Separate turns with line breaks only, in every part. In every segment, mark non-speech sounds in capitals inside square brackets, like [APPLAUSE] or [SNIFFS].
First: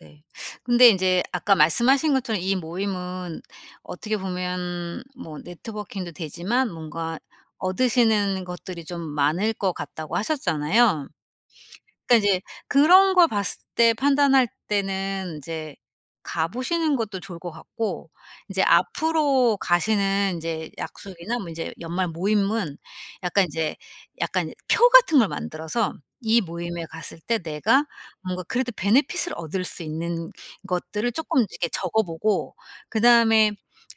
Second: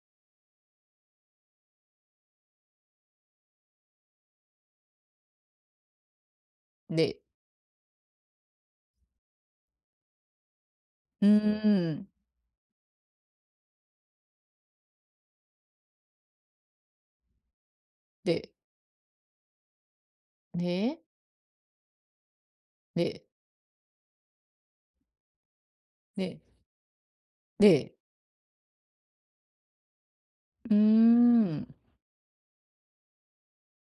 네. 근데 인제 아까 말씀하신 것처럼 이 모임은 어떻게 보면 뭐 네트워킹도 되지만
네.
뭔가 얻으시는 것들이 좀 많을 것 같다고 하셨잖아요.
음.
그러니까 이제 그런 걸 봤을 때 판단할 때는 인제 가 보시는 것도 좋을 것 같고
네.
인제 앞으로 가시는 인제
네.
약속이나 뭐 인제 연말 모임은
네.
약간 인제 약간 표 같은 걸 만들어서 이
네
모임에 갔을 때 내가
네.
뭔가 그래도 베네핏을 얻을 수 있는 것들을 쪼끔
음.
이렇게 적어 보고 그다음에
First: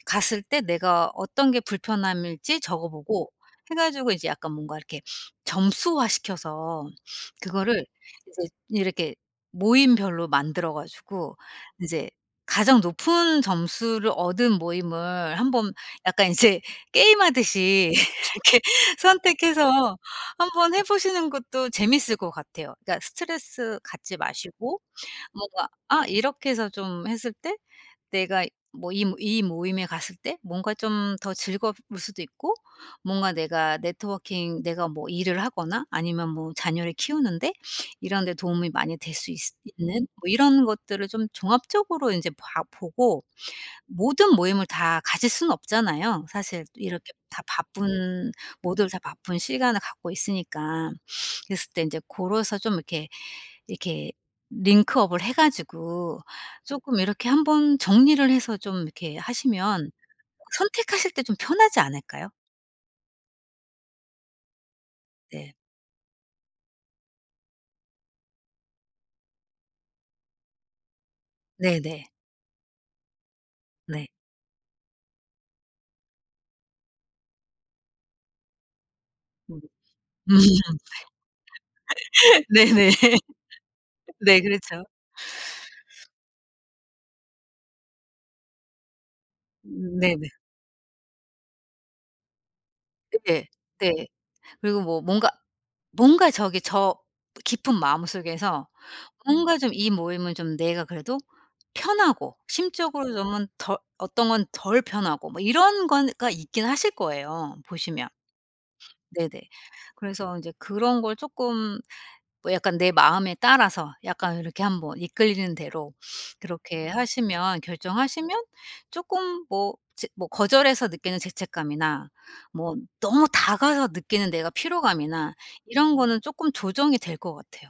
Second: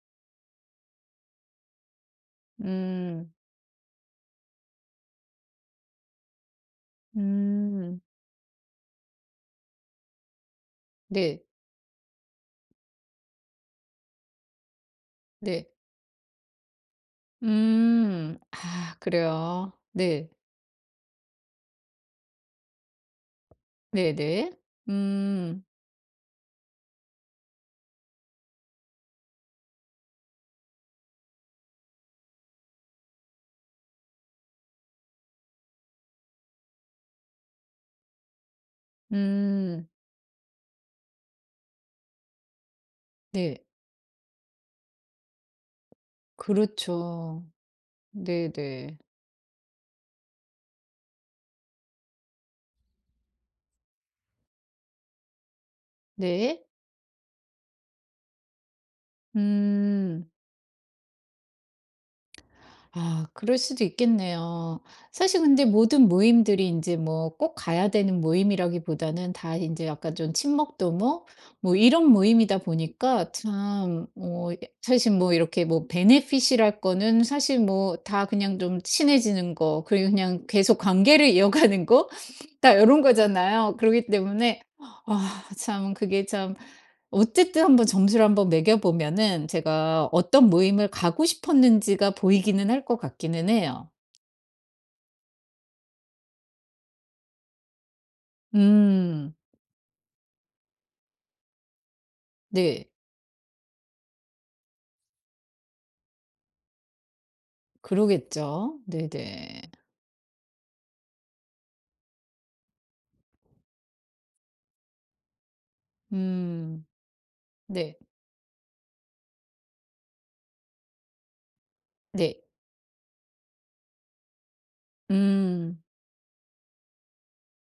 갔을 때 내가 어떤 게 불편함일지 적어 보고
음.
해 가지고 이제 약간 뭔가 이렇게 점수화 시켜서 그거를
음.
이제 이렇게 모임별로 만들어 가지고
네.
이제 가장 높은 점수를 얻은 모임을
네.
한번 약간 이제 게임하듯이
음.
이렇게
아 그래요?
선택해서
네.
한번 해 보시는 것도 재밌을 것 같아요. 그러니까 스트레스 갖지
네네.
마시고
음.
뭔가 아 이렇게 해서 좀 했을 때 내가 뭐 이 이 모임에 갔을 때 뭔가 좀 더 즐거울 수도 있고 뭔가 내가 네트워킹 내가 뭐 일을 하거나 아니면 뭐 자녀를 키우는 데 [SNIFFS] 이런 데 도움이 많이 될 수 있을
음.
있는 뭐 이런 것들을 좀 종합적으로 인제 봐 보고
네.
모든 모임을 다 가실 수는 없잖아요. 사실 이렇게 다
그렇죠.
바쁜 모두들
네네.
다 바쁜 시간을 갖고 있으니까. [SNIFFS] 그랬을 때 인제 고로서 좀 이렇게 이렇게 링크 업을 해 가지고
네.
쪼끔 이렇게 한번 정리를 해서 좀 이렇게 하시면
음.
선택하실 때 좀 편하지 않을까요?
아 그럴 수도 있겠네요. 사실
네.
근데 모든 모임들이 인제 뭐 꼭 가야 되는 모임이라기보다는 다 인제 약간 좀 친목 도모 뭐 이런
네네.
모임이다 보니까 참
네.
뭐 이 사실 뭐 이렇게 뭐 베네핏이랄 거는 사실 뭐 다 그냥 좀 친해지는
음.
거 그리고
음.
그냥 계속 관계를 이어가는 거? 다
네네.
요런 거잖아요. 그러기
네
때문에
그렇죠.
아 참 그게 참. 어쨌든 1 번 점수를 한번 매겨 보면은
음.
제가
네네.
어떤 모임을 가고 싶었는지가 보이기는 할 것
예.
같기는 해요.
네. 그리고 뭐 뭔가 뭔가 저기 저 깊은 마음속에서
음.
뭔가 좀 이 모임은 좀 내가 그래도 편하고
네.
심적으로 [UNINTELLIGIBLE] 덜 어떤 건 덜 편하고 뭐 이런 건가 있긴 하실 거예요, 보시면.
그러겠죠.
네네.
네네.
그래서 인제 그런 걸 쪼끔 뭐 약간 내 마음에 따라서 약간 이렇게 한번 이끌리는 대로 [SNIFFS]
음.
그렇게 하시면
네.
결정하시면 쪼끔 뭐 제 뭐 거절해서 느끼는 죄책감이나
네.
뭐 너무 다가가 느끼는 내가 피로감이나
음.
이런 거는 쪼끔 조정이 될 것 같아요.